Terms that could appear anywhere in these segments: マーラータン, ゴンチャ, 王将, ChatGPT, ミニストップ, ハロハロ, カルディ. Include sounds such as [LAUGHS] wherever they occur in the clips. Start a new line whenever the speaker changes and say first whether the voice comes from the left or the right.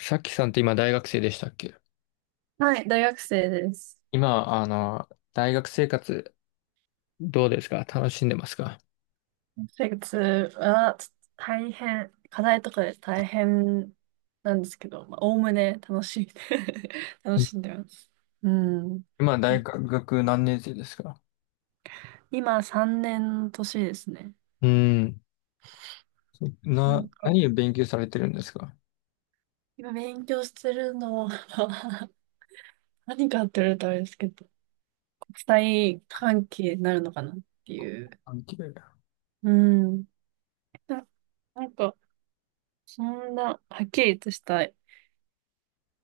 left: さっきさんって今大学生でしたっけ？
right: はい、大学生です。
left: 今、大学生活どうですか？楽しんでますか？
right: 生活はちょっと大変、課題とかで大変なんですけど、まあ、おおむね楽しい。[LAUGHS] 楽
left: うん。
right: しんでます。うん。
left: 今、大学何年生ですか？
right: 今3年の年ですね。
left: うん。
right: なんか、
left: 何を勉強されてるんですか？
right: 今勉強してるのは [LAUGHS] 何かって言われたらあれですけど、国際関係になるのかなっていう。
left: 関係。
right: うん。な、なんか、そんなはっきりとした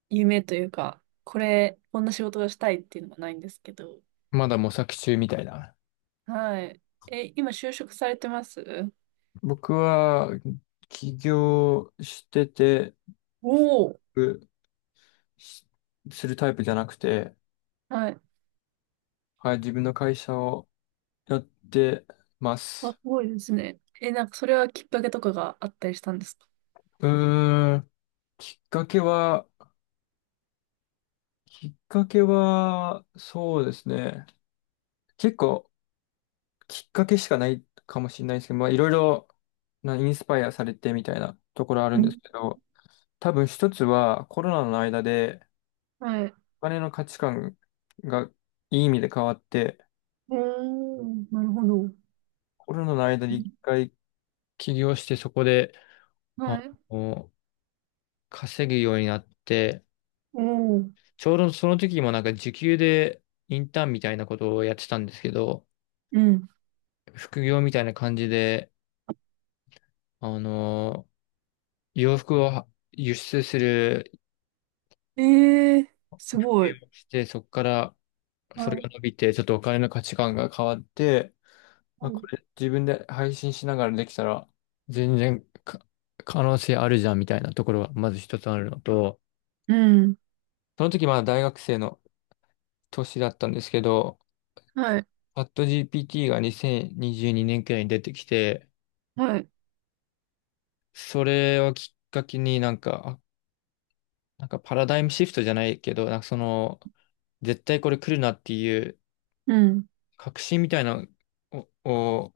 right: 夢というか、こんな仕事がしたいっていうのがないんですけど。
left: まだ模索中みたいな。
right: はい。え、今就職されてます？
left: 僕は起業してて、
right: おおー。
left: うしするタイプじゃなくて、
right: はい。
left: はい、自分の会社をやってま
right: あ、
left: す。
right: すごいですね。え、なんかそれはきっかけとかがあったりしたんですか？
left: うーん、きっかけは、きっかけは、そうですね。結構、きっかけしかないかもしれないですけど、まあ、いろいろなインスパイアされてみたいなところある
right: う
left: んで
right: ん。
left: すけど、多分一つはコロナの間で
right: はい。
left: お金の価値観がいい意味で変わって、
right: おー、なるほど。う
left: コロナの間に一
right: ん。
left: 回起業してそこで、まあ
right: はい。
left: の、稼ぐようになって、
right: おー、
left: ちょうどその時もなんか時給でインターンみたいなことをやってたんですけど、
right: うん。
left: 副業みたいな感じで、あの洋服を輸出する、
right: えー、すごい。
left: して、そこからそ
right: は
left: れ
right: い。
left: が伸びて、ちょっとお金の価値観が変わって、
right: は
left: まあ、
right: い。
left: これ自分で配信しながらできたら、全然可能性あるじゃんみたいなところがまず一つあるのと、
right: うん。
left: その時まだ大学生の年だったんですけど、
right: はい。
left: チャット GPT が2022年くらいに出てきて、
right: はい。
left: それをきっかけになんか、なんかパラダイムシフトじゃないけど、なんかその、絶対これ来るなっていう
right: うん。
left: 確信みたいなを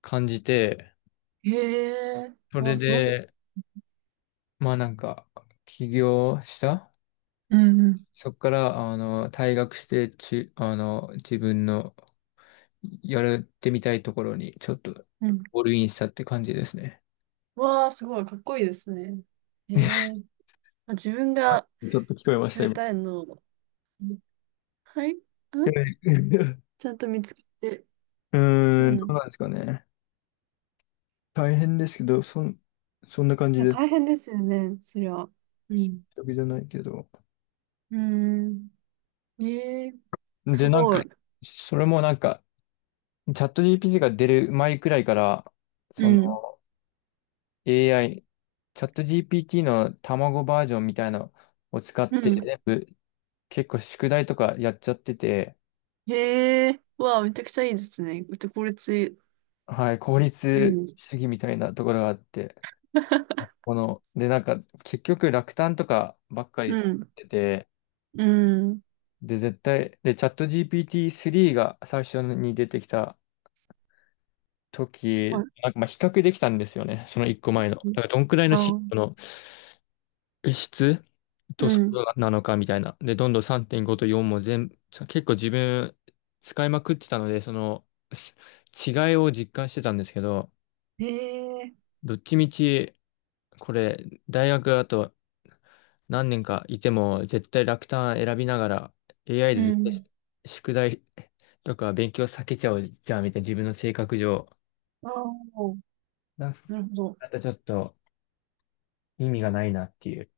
left: 感じて、
right: へえ
left: そ
right: ー、わ
left: れ
right: あ、すごい。
left: で、まあなんか、起業した。
right: うんうん。
left: そこから、退学して、自分のやってみたいところに、ちょっと、
right: うん。
left: オールインしたって感じですね。
right: わあ、すごい。かっこいいですね。へ
left: [LAUGHS]
right: え。まあ、自分が
left: ちょっと聞こえまし
right: や
left: た、
right: り
left: 今。
right: たいのを、はい、
left: [LAUGHS]
right: ちゃんと見つけて。
left: うー
right: う
left: ん、どう
right: ん。
left: なんですかね。大変ですけど、そんな感
right: い
left: じ
right: や、
left: で、
right: 大変ですよね、そりゃ。うん。
left: 時じゃないけど。
right: うーん。ええ、す
left: で、なん
right: ごい。
left: か、それもなんか、チャット GPT が出る前くらいから、
right: う
left: その
right: ん。
left: AI、チャット GPT の卵バージョンみたいなのを使っ
right: う
left: て
right: ん。
left: 全部結構宿題とかやっちゃってて、
right: へえ。うわあ、めちゃくちゃいいですね。うち、効率い
left: はい、効
right: い [LAUGHS]
left: 率
right: んです。
left: 主義みたいなところがあって、
right: [LAUGHS]
left: で、なんか結局落胆とかばっか
right: う
left: り
right: ん。
left: 出て、
right: うん。
left: で、絶対、で、チャット GPT3 が最初に出てきた
right: あ、
left: 時、なんかまあ比較できたんですよね、その1個前の。だからどんくらいの進歩
right: あ、
left: の質
right: う
left: と速
right: ん。
left: 度なのかみたいな。で、どんどん3.5と4も全部、結構自分使いまくってたので、そのす違いを実感してたんですけど、
right: へえ。
left: どっちみち、これ、大学あと何年かいても絶対楽単選びながら AI
right: う
left: で絶
right: ん。
left: 対宿題とか勉強避けちゃうじゃんみたいな自分の性格上。
right: ああ、
left: だ
right: なるほど。
left: だとちょっと意味がないなっていう。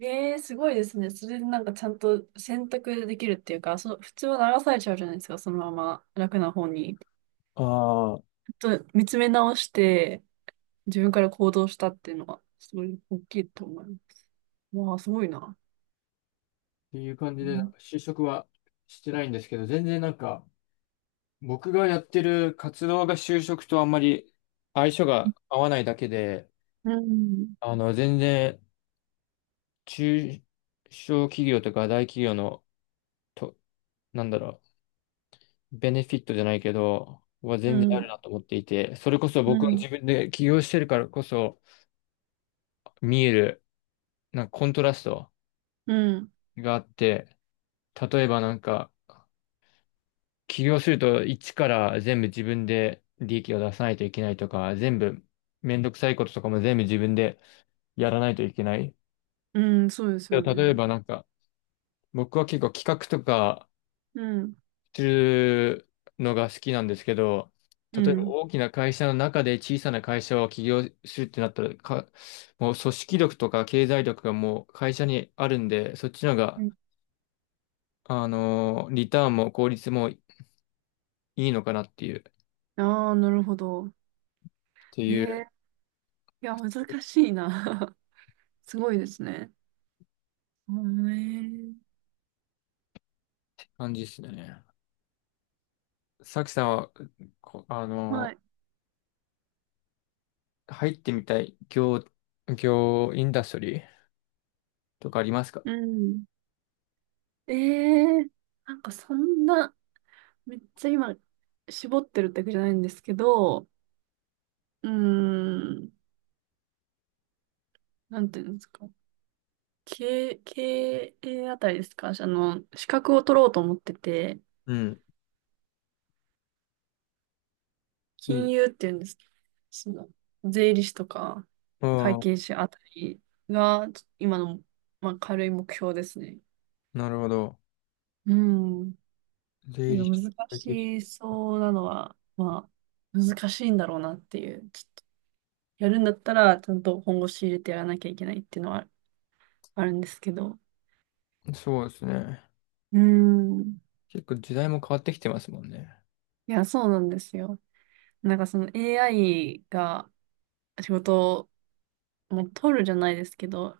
right: ええ、すごいですね。それでなんかちゃんと選択できるっていうか、普通は流されちゃうじゃないですか、そのまま楽な方に。
left: あ
right: ちょっと見つめ直して、自分から行動したっていうのは、すごい大きいと思います。わあ、すごいな。
left: っていう感じ
right: う
left: で、なん
right: ん、
left: か就職はしてないんですけど、全然なんか、僕がやってる活動が就職とあんまり相性が合わないだけで、
right: うん、
left: 全然中小企業とか大企業の、と、なんだろう、ベネフィットじゃないけど、は
right: う
left: 全然ある
right: ん、
left: なと思っていて、それこそ
right: う
left: 僕は
right: ん、
left: 自分で起業してるからこそ見える、なんかコントラスト
right: うん、
left: があって、例えばなんか、起業すると一から全部自分で利益を出さないといけないとか、全部めんどくさいこととかも全部自分でやらないといけない。
right: うん。そうです
left: で
right: よ
left: も例え
right: ね。
left: ばなんか、僕は結構企画とか
right: うん、
left: するのが好きなんですけど、
right: う
left: 例えば
right: ん。
left: 大きな会社の中で小さな会社を起業するってなったら、もう組織力とか経済力がもう会社にあるんで、そっちの方が、リターンも効率もいいのかなっていう、
right: ああー、なるほど。
left: てい
right: え
left: う
right: え、いや、難しいな。[LAUGHS] すごいですね。うん。ええ。
left: 感じですね。さきさんは、こあ
right: は
left: の、
right: い。
left: 入ってみたいインダストリーとかありますか？
right: うん。ええ、なんかそんな、めっちゃ今、絞ってるってわけじゃないんですけど、うーん、なんていうんですか。経営あたりですか。資格を取ろうと思ってて、
left: うん。うん。
right: 金融っていうんですけど、その、税理士とか、会
left: あ
right: 計士あたりが、今の、まあ、軽い目標ですね。
left: あ、なるほど。
right: うん。
left: 税理
right: 今
left: 士。
right: 難
left: 会計士。
right: しそうなのは、まあ、難しいんだろうなっていう。やるんだったら、ちゃんと本腰入れてやらなきゃいけないっていうのはあるんですけど。
left: そうですね。
right: うーん。
left: 結構時代も変わってきてますもんね。
right: いや、そうなんですよ。なんかその AI が仕事を、もう取るじゃないですけど、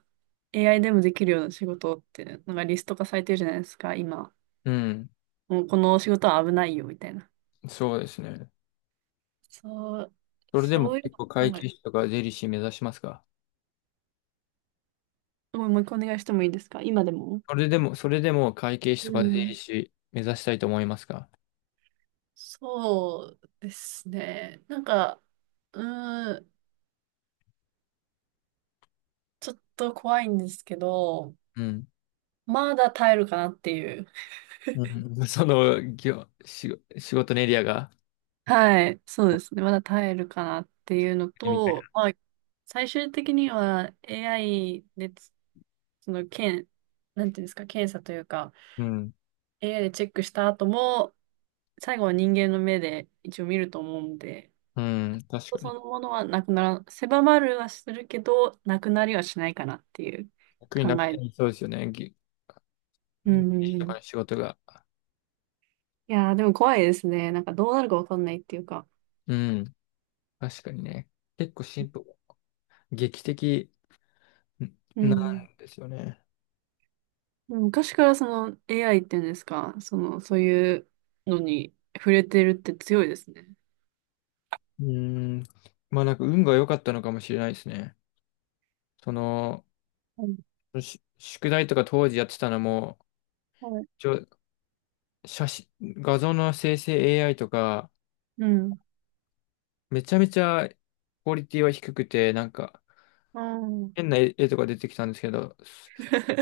right: AI でもできるような仕事って、なんかリスト化されてるじゃないですか、今。
left: うん。
right: もうこの仕事は危ないよ、みたいな。
left: そうですね。
right: そう、
left: それでも
right: そういう
left: 結構
right: の
left: 会
right: を考え
left: 計
right: る。
left: 士とか税理士目指しますか？
right: もう一回お願いしてもいいですか、今でも？
left: それでも会計士
right: う
left: とか税理
right: ん。
left: 士目指したいと思いますか？
right: そうですね。なんか、うーん、ちょっと怖いんですけど、
left: うん。
right: まだ耐えるかなっていう。
left: うん、[LAUGHS] その仕事のエリアが
right: はい、そうですね。まだ耐えるかなっていうの
left: みたいな。
right: と、まあ最終的には AI でその、検、なんていうんですか、検査というか、
left: うん。
right: AI でチェックした後も、最後は人間の目で一応見ると思うんで、
left: うん。確か
right: そ
left: に。
right: のものはなくなら、狭まるはするけど、なくなりはしないかなっていう
left: 逆に
right: 考
left: 楽
right: え。
left: にそうですよね。
right: うんうん
left: と
right: うん。
left: かの
right: い
left: 仕事が。
right: やー、でも怖いですね。なんかどうなるかわかんないっていうか。
left: うん。確かにね。結構進歩、劇的
right: う
left: な
right: ん。
left: んですよね。
right: でも昔からその AI っていうんですか、そういうのに触れてるって強いですね。
left: うん。まあなんか運が良かったのかもしれないですね。その、
right: はい。
left: 宿題とか当時やってたのも、
right: はい。
left: ちょ、写真、画像の生成 AI とか、
right: うん。
left: めちゃめちゃクオリティは低くて、なんか
right: あー
left: 変な絵とか出てきたんですけど、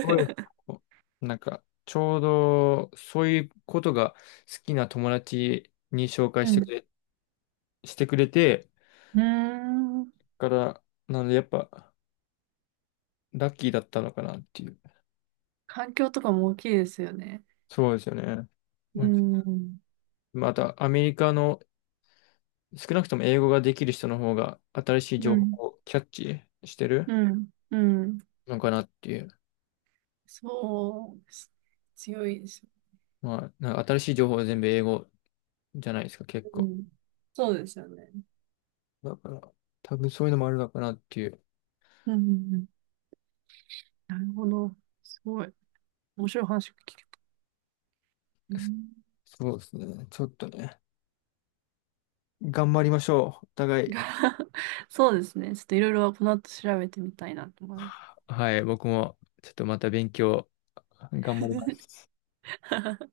left: こういう のなんか、ちょうど、そういうことが好きな友達に紹介
right: う
left: し
right: ん。
left: てく
right: う
left: れ、してくれて、
right: ーん。
left: から、なので、やっぱ、ラッキーだったのかなっていう。
right: 環境とかも大きいですよね。
left: そうですよね。
right: う
left: ま、
right: ん。
left: また、アメリカの、少なくとも英語ができる人の方が、新しい
right: う
left: 情
right: ん。
left: 報をキャッチしてる
right: うん。うん。
left: のかなっていう。
right: そうです。強いですよ。
left: まあ、なんか新しい情報は全部英語じゃないですか、結
right: う
left: 構。
right: ん。そうですよね。
left: だから、多分そういうのもあるのかなっていう。
right: うんうんうん。なるほど。すごい。面白い話を聞けた。うん
left: そうですね。ちょっとね。頑張りましょう。お互い。
right: [LAUGHS] そうですね。ちょっといろいろこの後調べてみたいなと思います。
left: はい、僕もちょっとまた勉強頑張ります。
right: [LAUGHS] は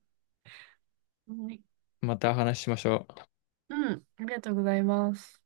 right: い。
left: また話しましょう。
right: [LAUGHS] うん、ありがとうございます。